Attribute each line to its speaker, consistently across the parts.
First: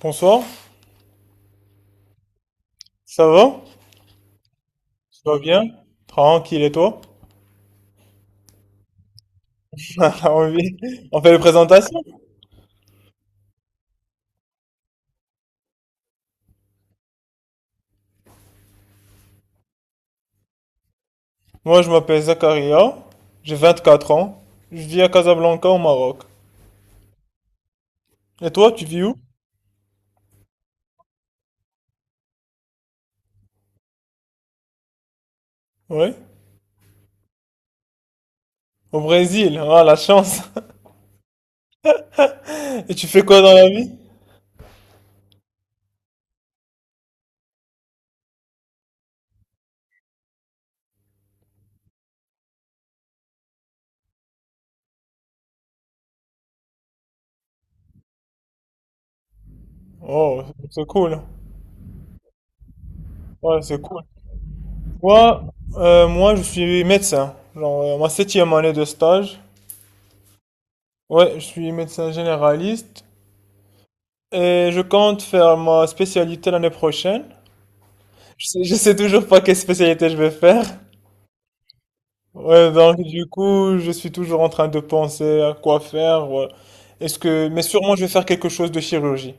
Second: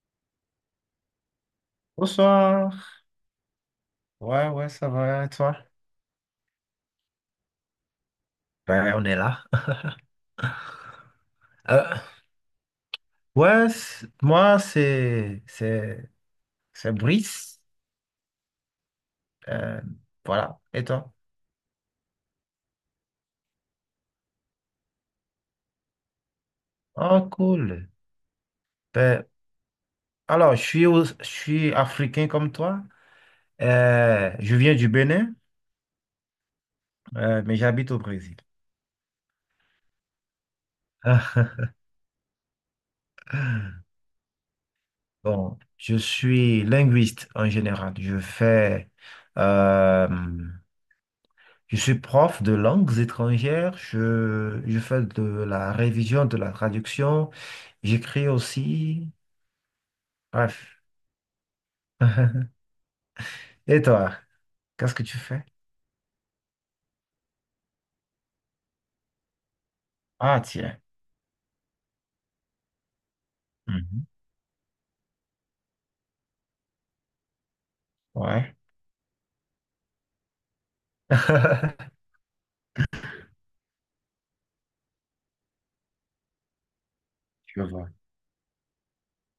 Speaker 1: Bonsoir,
Speaker 2: Bonsoir.
Speaker 1: ça va?
Speaker 2: Ouais, ouais, ça va, et
Speaker 1: Ça va
Speaker 2: toi?
Speaker 1: bien? Tranquille et toi?
Speaker 2: Ben, on est là.
Speaker 1: Alors oui, on fait les
Speaker 2: Euh,
Speaker 1: présentations.
Speaker 2: ouais, moi, c'est Brice. Euh, voilà, et toi?
Speaker 1: Moi je m'appelle Zakaria, j'ai 24 ans, je vis à Casablanca au Maroc.
Speaker 2: Oh, cool.
Speaker 1: Et toi tu vis où?
Speaker 2: Ben, alors, je suis, je suis africain comme toi. Je viens du Bénin,
Speaker 1: Oui?
Speaker 2: mais j'habite au Brésil.
Speaker 1: Au Brésil, ah la chance! Et tu fais quoi dans la vie?
Speaker 2: Bon, je suis linguiste en général. Euh, Je suis prof de langues étrangères, je fais de la révision, de la traduction, j'écris aussi.
Speaker 1: Oh,
Speaker 2: Bref.
Speaker 1: c'est cool. Ouais, c'est
Speaker 2: Et
Speaker 1: cool.
Speaker 2: toi, qu'est-ce que tu
Speaker 1: Moi,
Speaker 2: fais?
Speaker 1: moi je suis médecin, genre ma septième année de stage.
Speaker 2: Ah, tiens.
Speaker 1: Ouais, je suis médecin généraliste
Speaker 2: Mhm.
Speaker 1: et je compte faire ma spécialité l'année prochaine. Je
Speaker 2: Ouais.
Speaker 1: sais, je sais toujours pas quelle spécialité je vais faire. Ouais, donc du coup, je suis toujours en train de penser à quoi faire, ouais. Est-ce que,
Speaker 2: Je
Speaker 1: mais
Speaker 2: vois.
Speaker 1: sûrement, je vais faire quelque chose de chirurgie.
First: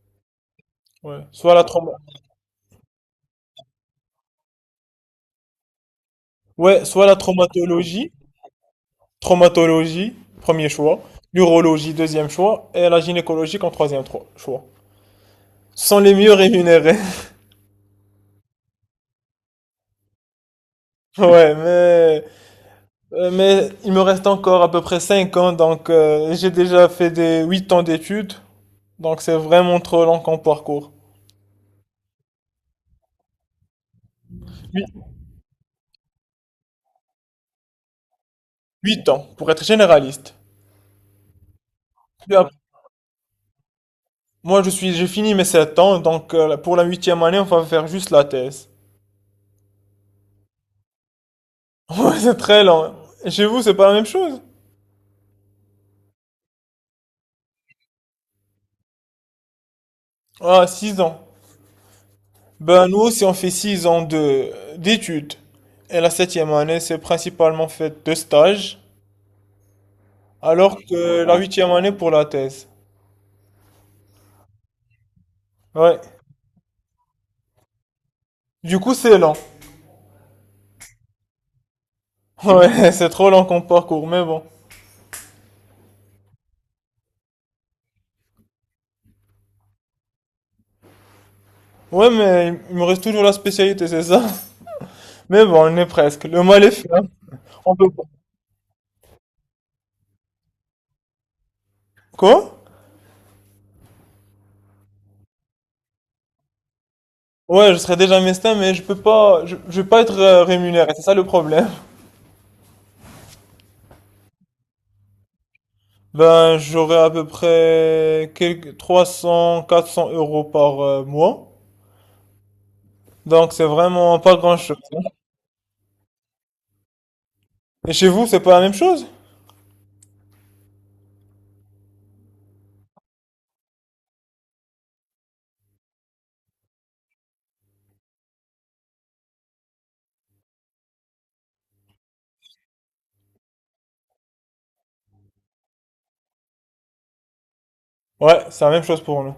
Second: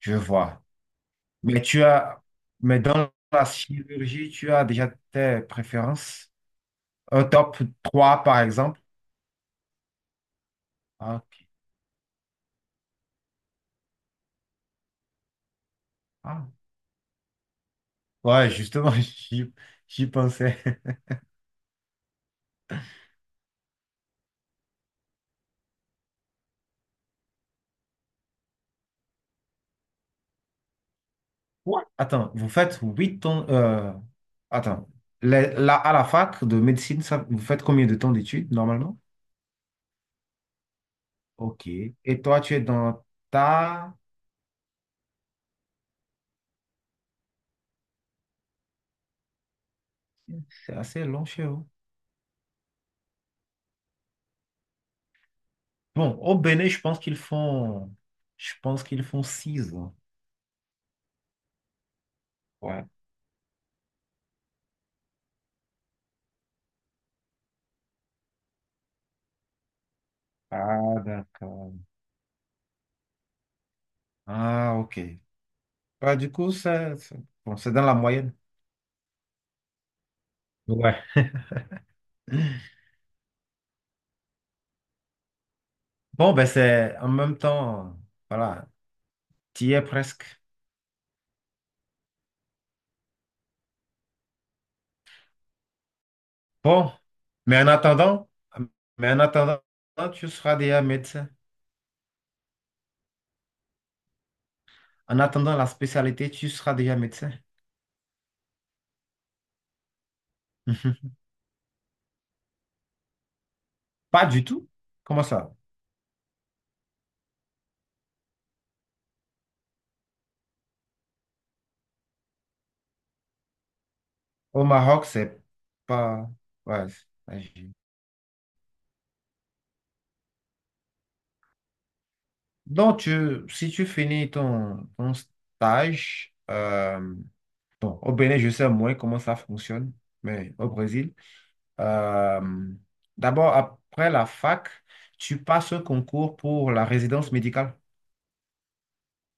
Speaker 2: Je vois.
Speaker 1: Ouais,
Speaker 2: Mais tu as, mais dans la chirurgie, tu as déjà tes préférences?
Speaker 1: ouais, soit la
Speaker 2: Un top
Speaker 1: traumatologie,
Speaker 2: 3, par exemple?
Speaker 1: traumatologie, premier choix,
Speaker 2: Ah, ok.
Speaker 1: l'urologie, deuxième choix, et la gynécologie en troisième choix. Ce sont les mieux
Speaker 2: Ah.
Speaker 1: rémunérés.
Speaker 2: Ouais, justement, j'y pensais.
Speaker 1: Ouais, mais il me reste encore à peu près 5 ans, donc j'ai déjà fait des 8 ans d'études, donc c'est vraiment trop long comme parcours.
Speaker 2: Quoi? Attends, vous faites 8 ans. Attends. À la fac de médecine, vous faites combien de temps d'études normalement?
Speaker 1: 8 ans, pour être généraliste.
Speaker 2: Ok. Et
Speaker 1: Puis
Speaker 2: toi,
Speaker 1: ap-
Speaker 2: tu es dans ta…
Speaker 1: Moi, j'ai fini mes 7 ans, donc pour la huitième année, on va faire juste la thèse.
Speaker 2: C'est assez long chez vous.
Speaker 1: Ouais, c'est très lent. Chez vous, c'est pas la même chose?
Speaker 2: Bon, au Bénin, je pense qu'ils font… Je pense qu'ils font 6 ans.
Speaker 1: Ah, 6 ans.
Speaker 2: Ouais.
Speaker 1: Ben, nous aussi, on fait 6 ans d'études. Et la septième année, c'est principalement fait de stages, alors
Speaker 2: Ah,
Speaker 1: que la huitième
Speaker 2: d'accord.
Speaker 1: année pour la thèse.
Speaker 2: Ah, ok.
Speaker 1: Ouais.
Speaker 2: Bah, du coup, ça, c'est bon, c'est dans la moyenne.
Speaker 1: Du coup, c'est lent.
Speaker 2: Ouais.
Speaker 1: Ouais, c'est trop lent comme parcours, mais bon.
Speaker 2: Bon, ben c'est en même temps, voilà, tu y es presque.
Speaker 1: Ouais, mais il me reste toujours la spécialité, c'est ça? Mais bon, on est presque. Le mal est fait,
Speaker 2: Bon,
Speaker 1: hein.
Speaker 2: mais en
Speaker 1: On peut pas.
Speaker 2: attendant, mais en attendant, tu seras déjà médecin.
Speaker 1: Quoi?
Speaker 2: En attendant la spécialité, tu seras déjà médecin.
Speaker 1: Ouais, je serais déjà mestin, mais je peux pas, je vais pas être rémunéré, c'est
Speaker 2: Mhm.
Speaker 1: ça le problème.
Speaker 2: Pas du tout. Comment ça?
Speaker 1: Ben, j'aurais à peu près quelques 300, 400 euros par mois. Donc, c'est vraiment pas
Speaker 2: Au
Speaker 1: grand-chose, hein.
Speaker 2: Maroc, c'est pas. Ouais, c'est pas gi-
Speaker 1: Et chez vous, c'est pas la même chose?
Speaker 2: Donc, si tu finis ton, ton stage, bon, au Bénin, je sais moins comment ça fonctionne, mais au Brésil, euh, d'abord, après la fac, tu passes un concours pour la résidence médicale.
Speaker 1: Ouais, c'est la même chose pour nous.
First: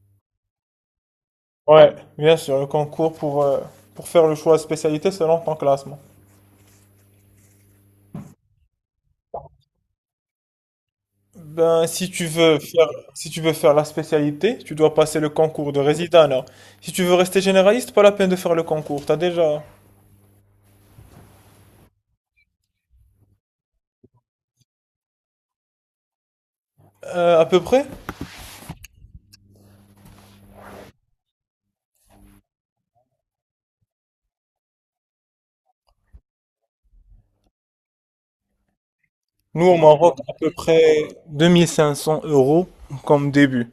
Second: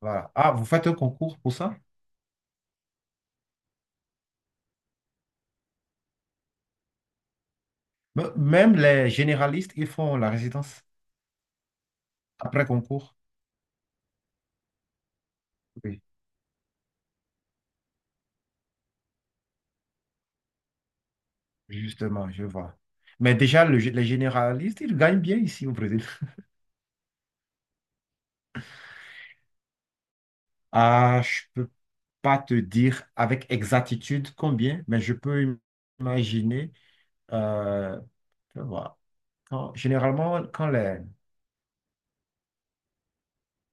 Speaker 2: Voilà. Ah, vous faites un concours pour ça?
Speaker 1: Ouais, bien sûr, le concours pour faire le choix de spécialité selon ton classement.
Speaker 2: Même les généralistes, ils font la résidence
Speaker 1: Ben, si tu veux
Speaker 2: après
Speaker 1: faire,
Speaker 2: concours.
Speaker 1: si tu veux faire la spécialité, tu dois passer le concours de
Speaker 2: Oui,
Speaker 1: résident, alors. Si tu veux rester généraliste, pas la peine de faire le concours. T'as déjà,
Speaker 2: justement, je vois. Mais déjà, les généralistes, ils gagnent bien ici au Brésil.
Speaker 1: à peu près?
Speaker 2: Ah, je peux pas te dire avec exactitude combien, mais je peux imaginer. euh, je vois.
Speaker 1: Nous, au Maroc, à
Speaker 2: Généralement,
Speaker 1: peu
Speaker 2: quand
Speaker 1: près
Speaker 2: les…
Speaker 1: 2500 euros comme début,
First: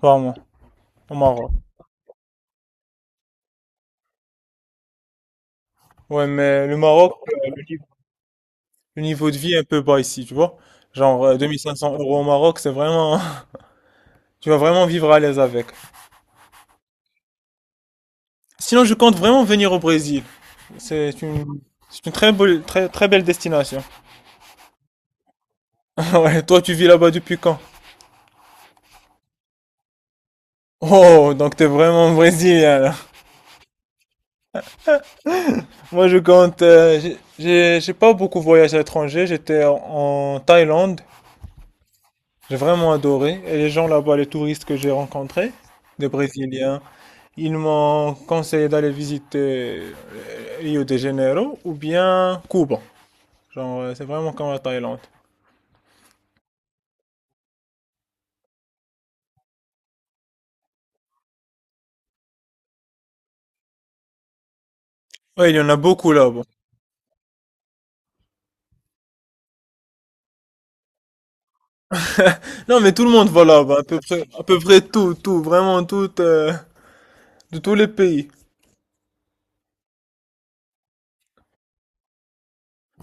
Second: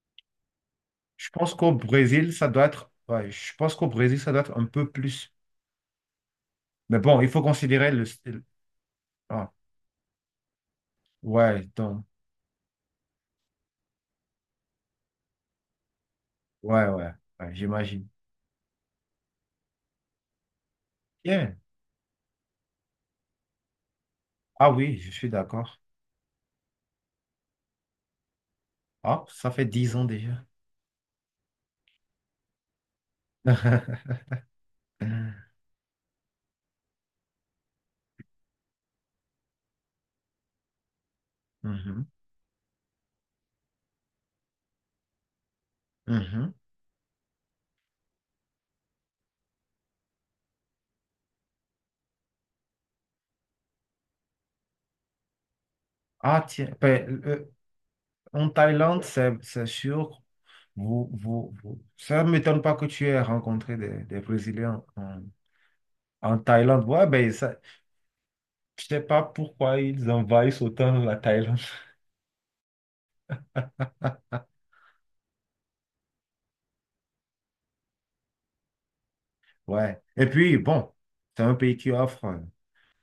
Speaker 1: par mois, au
Speaker 2: Je
Speaker 1: Maroc.
Speaker 2: pense qu'au Brésil, ça doit être… ouais, je pense qu'au Brésil, ça doit être un peu plus.
Speaker 1: Ouais, mais le
Speaker 2: Mais
Speaker 1: Maroc,
Speaker 2: bon, il faut considérer le… style.
Speaker 1: le niveau de vie
Speaker 2: Ah,
Speaker 1: est un peu bas ici, tu vois. Genre,
Speaker 2: ouais,
Speaker 1: 2500
Speaker 2: donc…
Speaker 1: euros au Maroc, c'est vraiment. Tu vas vraiment vivre à l'aise avec.
Speaker 2: Ouais, ouais, ouais, j'imagine.
Speaker 1: Sinon, je compte vraiment venir au Brésil. C'est une...
Speaker 2: Bien.
Speaker 1: C'est une très belle, très, très belle destination.
Speaker 2: Ah oui, je suis d'accord.
Speaker 1: Ouais, toi, tu vis là-bas depuis quand?
Speaker 2: Ah, ça fait 10 ans déjà.
Speaker 1: Oh, donc t'es vraiment brésilien, là. Moi, je compte... j'ai pas beaucoup voyagé à l'étranger. J'étais en Thaïlande.
Speaker 2: Mhm,
Speaker 1: J'ai vraiment adoré. Et les gens là-bas, les touristes que j'ai rencontrés, des
Speaker 2: mhm.
Speaker 1: Brésiliens, ils m'ont conseillé d'aller visiter Rio de Janeiro ou bien Cuba. Genre, c'est vraiment comme la Thaïlande.
Speaker 2: Ah tiens, ben, en Thaïlande, c'est sûr. Ça ne m'étonne pas que tu aies rencontré des Brésiliens en,
Speaker 1: Ouais, il y en a beaucoup
Speaker 2: en
Speaker 1: là-bas.
Speaker 2: Thaïlande. Ouais, ben, ça, je sais pas pourquoi ils envahissent autant la Thaïlande.
Speaker 1: Non, mais tout le monde va là-bas, à peu près tout, tout, vraiment tout, de tous les pays.
Speaker 2: Ouais. Et puis, bon, c'est un pays qui offre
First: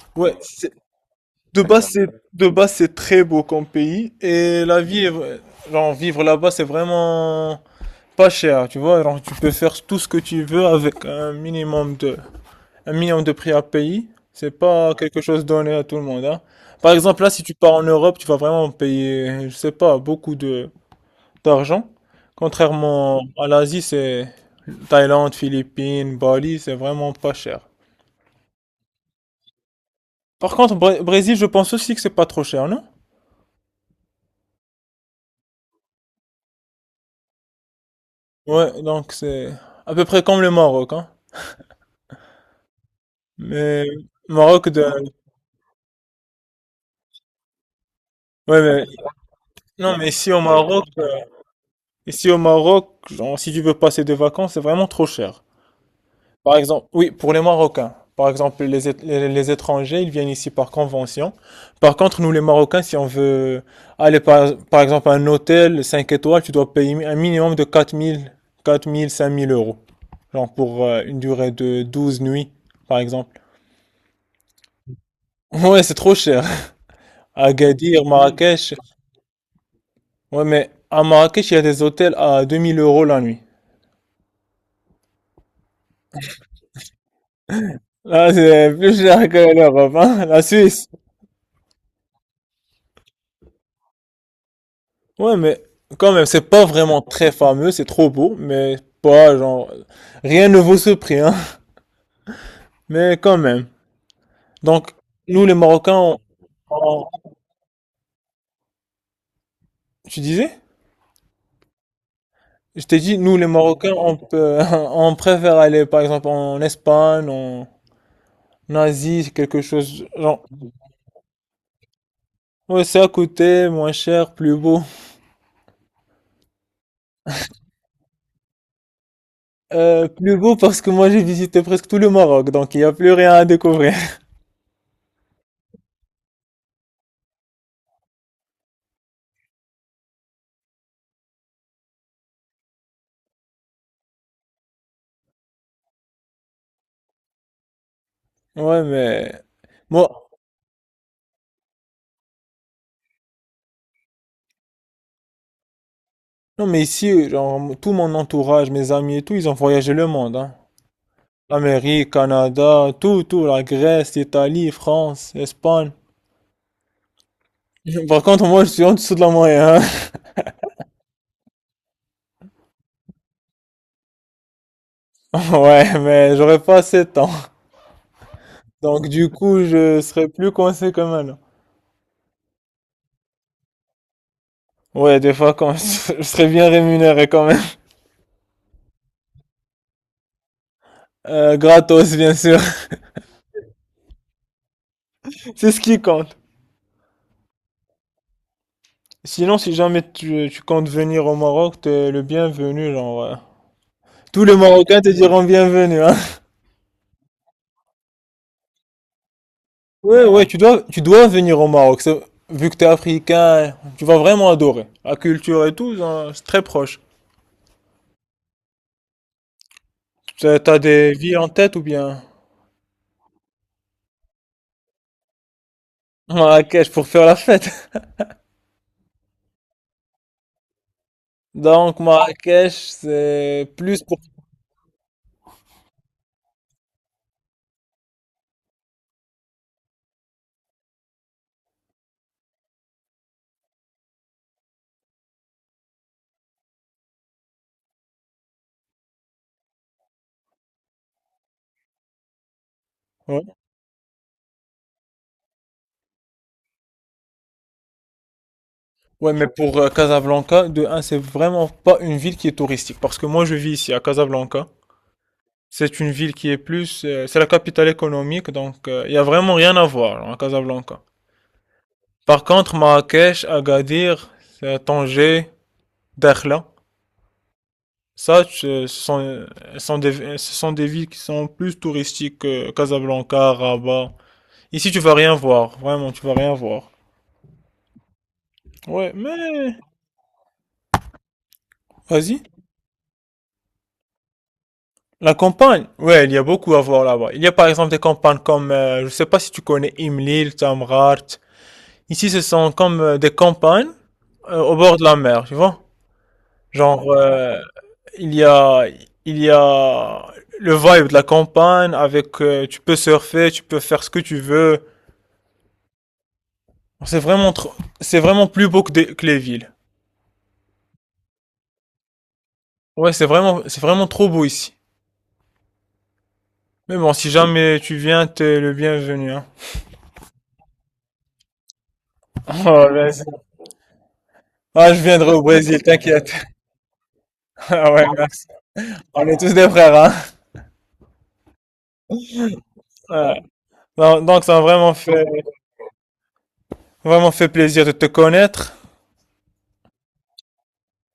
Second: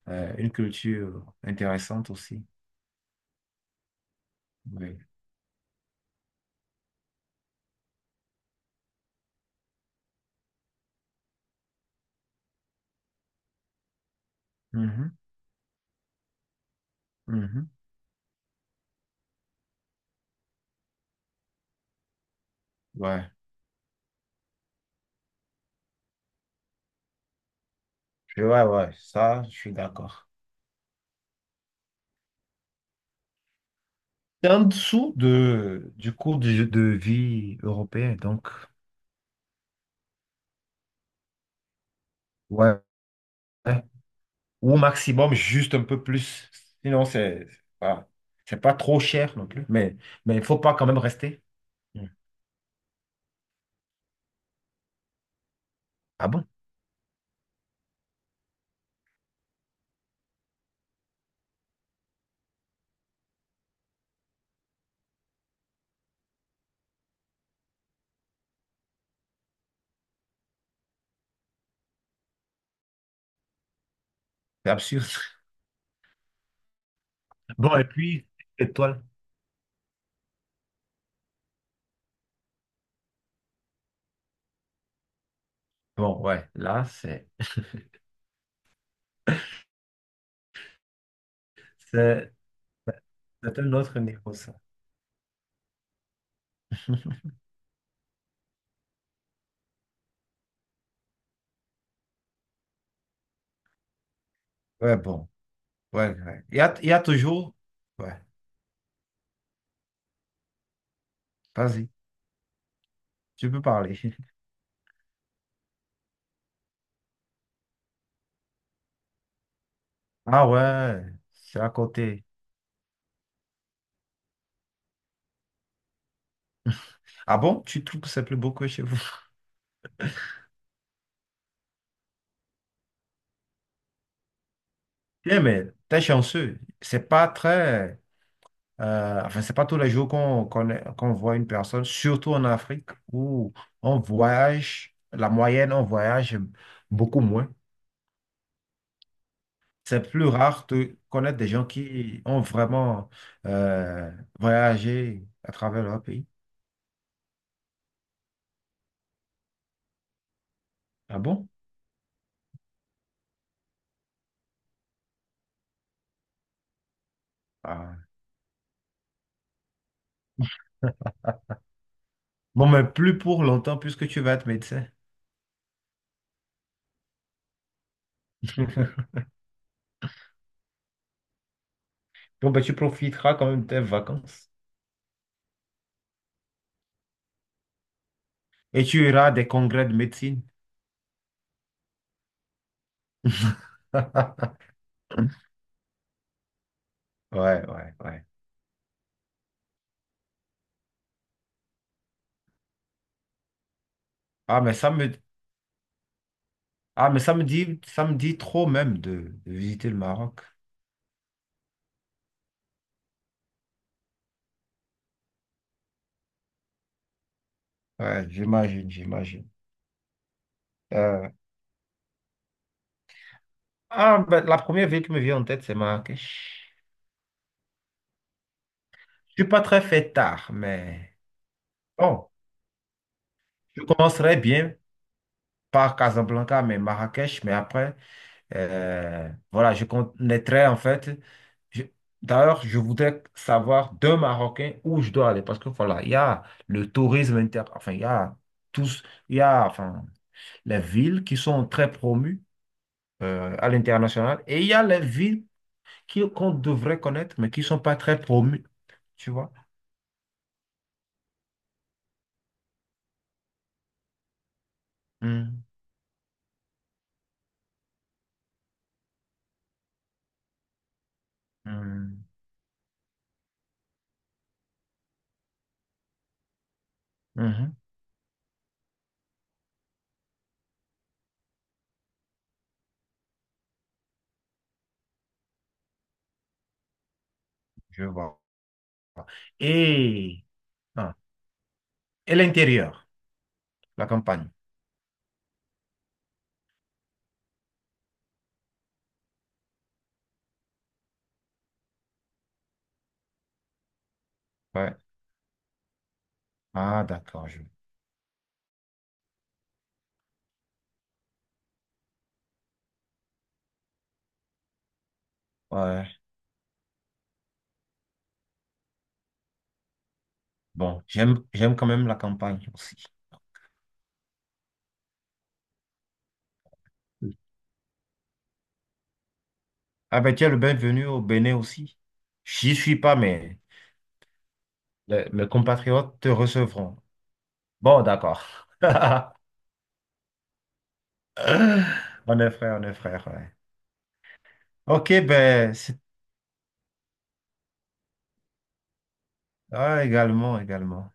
Speaker 1: Ouais,
Speaker 2: une culture
Speaker 1: de base, c'est,
Speaker 2: intéressante aussi.
Speaker 1: de base, c'est très beau comme pays et la
Speaker 2: Oui.
Speaker 1: vie est, genre, vivre là-bas, c'est vraiment pas cher, tu vois. Alors, tu peux faire tout ce que tu veux avec un minimum de prix à payer. C'est pas
Speaker 2: Mhm,
Speaker 1: quelque chose donné à tout le monde, hein. Par exemple, là, si tu
Speaker 2: mhm.
Speaker 1: pars en Europe, tu vas vraiment payer, je sais pas, beaucoup d'argent. Contrairement
Speaker 2: Ouais.
Speaker 1: à l'Asie, c'est Thaïlande, Philippines, Bali, c'est vraiment pas cher.
Speaker 2: Ouais, ouais, ça, je suis d'accord.
Speaker 1: Par contre, Brésil, je pense aussi que c'est pas trop cher, non?
Speaker 2: C'est en dessous de, du coût de vie européen, donc,
Speaker 1: Ouais, donc c'est à peu près comme le Maroc, hein.
Speaker 2: ouais, ouais.
Speaker 1: Mais Maroc
Speaker 2: Ou au
Speaker 1: de,
Speaker 2: maximum, juste un peu plus. Sinon, c'est voilà. C'est
Speaker 1: ouais,
Speaker 2: pas
Speaker 1: mais
Speaker 2: trop cher non plus,
Speaker 1: non,
Speaker 2: mais, mais il faut pas quand même rester. Hmm.
Speaker 1: Ici au Maroc, genre, si tu veux passer des vacances, c'est vraiment trop cher.
Speaker 2: Ah bon?
Speaker 1: Par exemple, oui, pour les Marocains. Par exemple, les étrangers, ils viennent ici par convention. Par contre, nous les Marocains, si on veut aller par exemple à un hôtel 5 étoiles, tu dois payer un minimum de quatre mille 5000 euros. Genre pour une durée de 12 nuits, par exemple.
Speaker 2: C'est absurde.
Speaker 1: Ouais, c'est trop cher.
Speaker 2: Bon, et
Speaker 1: Agadir,
Speaker 2: puis,
Speaker 1: Marrakech.
Speaker 2: étoile.
Speaker 1: Ouais, mais à Marrakech, il y a des hôtels à 2000 euros la nuit.
Speaker 2: Bon, ouais, là,
Speaker 1: Là, c'est plus cher que l'Europe, hein, la Suisse.
Speaker 2: c'est- c'est un autre niveau, ça.
Speaker 1: Ouais, mais quand même, c'est pas vraiment très fameux, c'est trop beau, mais pas genre. Rien ne vaut ce prix, hein. Mais quand même. Donc,
Speaker 2: Ouais, bon,
Speaker 1: nous les Marocains,
Speaker 2: ouais, ouais. Il y a
Speaker 1: on-
Speaker 2: toujours. Ouais,
Speaker 1: tu disais?
Speaker 2: vas-y,
Speaker 1: Je t'ai dit, nous les
Speaker 2: tu peux
Speaker 1: Marocains,
Speaker 2: parler.
Speaker 1: on peut, on préfère aller par exemple en Espagne, en Asie, quelque chose. Genre,
Speaker 2: Ah ouais, c'est à côté.
Speaker 1: ouais, c'est à côté, moins cher, plus beau.
Speaker 2: Ah bon? Tu trouves que c'est plus beau que chez vous?
Speaker 1: Plus beau parce que moi j'ai visité presque tout le Maroc, donc il n'y a plus rien à découvrir.
Speaker 2: Bien, mais t'es chanceux. C'est pas tous les jours qu'on voit une personne, surtout en Afrique, où on voyage, la moyenne, on voyage beaucoup moins.
Speaker 1: Ouais, mais.
Speaker 2: C'est plus
Speaker 1: Moi,
Speaker 2: rare de connaître des gens qui ont vraiment euh, voyagé à travers leur pays.
Speaker 1: Non, mais ici, genre, tout mon entourage, mes amis et tout, ils ont voyagé le monde, hein.
Speaker 2: Ah bon?
Speaker 1: L'Amérique, Canada, tout, tout, la Grèce, l'Italie, France, Espagne.
Speaker 2: Ah.
Speaker 1: Par contre, moi, je suis en dessous de la moyenne, hein.
Speaker 2: Bon, mais plus pour longtemps, puisque tu vas être médecin.
Speaker 1: Ouais, mais j'aurais pas assez de temps. Donc, du coup, je serais plus coincé quand même.
Speaker 2: Bon, ben, tu profiteras quand même de tes vacances.
Speaker 1: Ouais, des fois, quand je serais bien rémunéré quand même.
Speaker 2: Et tu iras à des congrès de médecine.
Speaker 1: Gratos, bien sûr.
Speaker 2: Ouais,
Speaker 1: C'est ce qui compte.
Speaker 2: ouais, ouais.
Speaker 1: Sinon, si jamais tu comptes venir au Maroc, t'es le bienvenu, genre. Tous les
Speaker 2: Ah, mais ça
Speaker 1: Marocains te
Speaker 2: me,
Speaker 1: diront bienvenue, hein.
Speaker 2: ah, mais ça me dit trop même de visiter le
Speaker 1: Ouais,
Speaker 2: Maroc.
Speaker 1: ouais, tu dois venir au Maroc. Vu que t'es africain, tu vas vraiment adorer. La culture et tout, hein, c'est très proche.
Speaker 2: Ouais, j'imagine, j'imagine.
Speaker 1: T'as des
Speaker 2: Euh,
Speaker 1: villes en tête ou bien
Speaker 2: ben, la première ville qui me vient en tête, c'est Marrakech.
Speaker 1: Marrakech pour faire la fête.
Speaker 2: Je suis pas très fait tard, mais
Speaker 1: Donc
Speaker 2: bon,
Speaker 1: Marrakech, c'est
Speaker 2: je
Speaker 1: plus pour.
Speaker 2: commencerai bien par Casablanca, mais Marrakech, mais après, voilà, je connaîtrai en fait. je- D'ailleurs, je voudrais savoir d'un Marocain où je dois aller parce que voilà, il y a le tourisme inter, enfin, il y a tous, il y a, enfin. Les villes qui sont très promues
Speaker 1: Ouais.
Speaker 2: à l'international. Et il y a les villes qu'on devrait connaître, mais qui ne sont pas très promues. Tu
Speaker 1: Ouais, mais
Speaker 2: vois?
Speaker 1: pour Casablanca, de un, c'est vraiment pas une ville qui est touristique. Parce que moi, je vis ici à Casablanca.
Speaker 2: Hmm,
Speaker 1: C'est une ville qui est plus. C'est la capitale économique, donc il y a vraiment rien à voir à Casablanca.
Speaker 2: hmm,
Speaker 1: Par contre, Marrakech, Agadir, Tanger, Dakhla.
Speaker 2: mhm,
Speaker 1: Ça, ce sont des villes qui sont plus touristiques que Casablanca, Rabat. Ici, tu vas rien voir. Vraiment, tu vas rien voir.
Speaker 2: je vois.
Speaker 1: Ouais, mais,
Speaker 2: Et, ah, et
Speaker 1: vas-y.
Speaker 2: l'intérieur, la campagne.
Speaker 1: La campagne. Ouais, il y a beaucoup à voir là-bas. Il y a par exemple des campagnes comme, je sais pas si tu connais Imlil, Tamrat. Ici, ce sont comme des campagnes au
Speaker 2: Ouais.
Speaker 1: bord de la mer, tu vois. Genre,
Speaker 2: Ah, d'accord. Je…
Speaker 1: il y a, il y a le vibe de la campagne avec, tu peux surfer, tu peux faire ce que tu veux.
Speaker 2: Ouais.
Speaker 1: C'est vraiment trop, c'est vraiment plus beau que les villes.
Speaker 2: Bon, j'aime quand même la campagne aussi.
Speaker 1: Ouais, c'est vraiment trop beau ici. Mais bon, si jamais tu viens, t'es le bienvenu, hein.
Speaker 2: Ah ben tiens, le bienvenu au Bénin aussi. J'y
Speaker 1: Oh,
Speaker 2: suis pas,
Speaker 1: vas-y.
Speaker 2: mais
Speaker 1: Ah, je viendrai au
Speaker 2: mes
Speaker 1: Brésil,
Speaker 2: compatriotes te
Speaker 1: t'inquiète.
Speaker 2: recevront.
Speaker 1: Ah
Speaker 2: Bon,
Speaker 1: ouais, merci.
Speaker 2: d'accord.
Speaker 1: On est tous des frères, hein.
Speaker 2: On est frère, on est frère.
Speaker 1: Ouais.
Speaker 2: Ouais.
Speaker 1: Non, donc, ça m'a vraiment
Speaker 2: Ok,
Speaker 1: fait,
Speaker 2: ben,
Speaker 1: vraiment fait plaisir de te connaître.
Speaker 2: également, également.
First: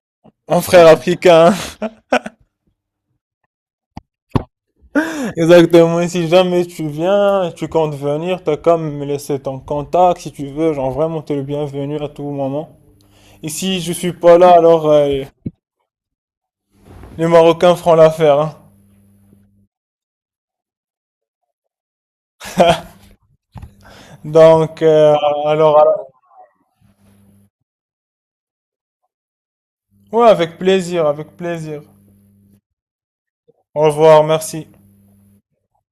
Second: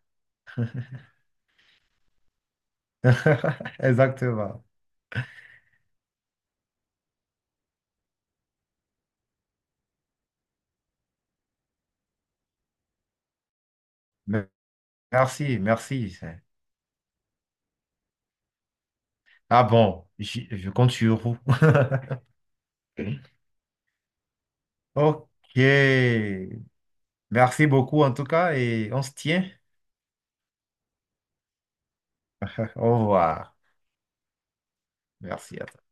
Speaker 1: Mon frère africain, hein.
Speaker 2: Exactement.
Speaker 1: Exactement. Et si jamais tu viens, tu comptes venir, t'as comme me laisser ton contact si tu veux. Genre, vraiment, t'es le bienvenu à tout moment. Ici, je suis pas
Speaker 2: Me-
Speaker 1: là, alors,
Speaker 2: Merci, merci.
Speaker 1: les Marocains feront l'affaire, hein.
Speaker 2: Ah bon, je compte sur vous.
Speaker 1: Donc,
Speaker 2: Ok.
Speaker 1: alors,
Speaker 2: Merci beaucoup en tout cas et on se tient.
Speaker 1: ouais, avec plaisir, avec plaisir.
Speaker 2: Au revoir.
Speaker 1: Au revoir, merci.
Speaker 2: Merci à toi.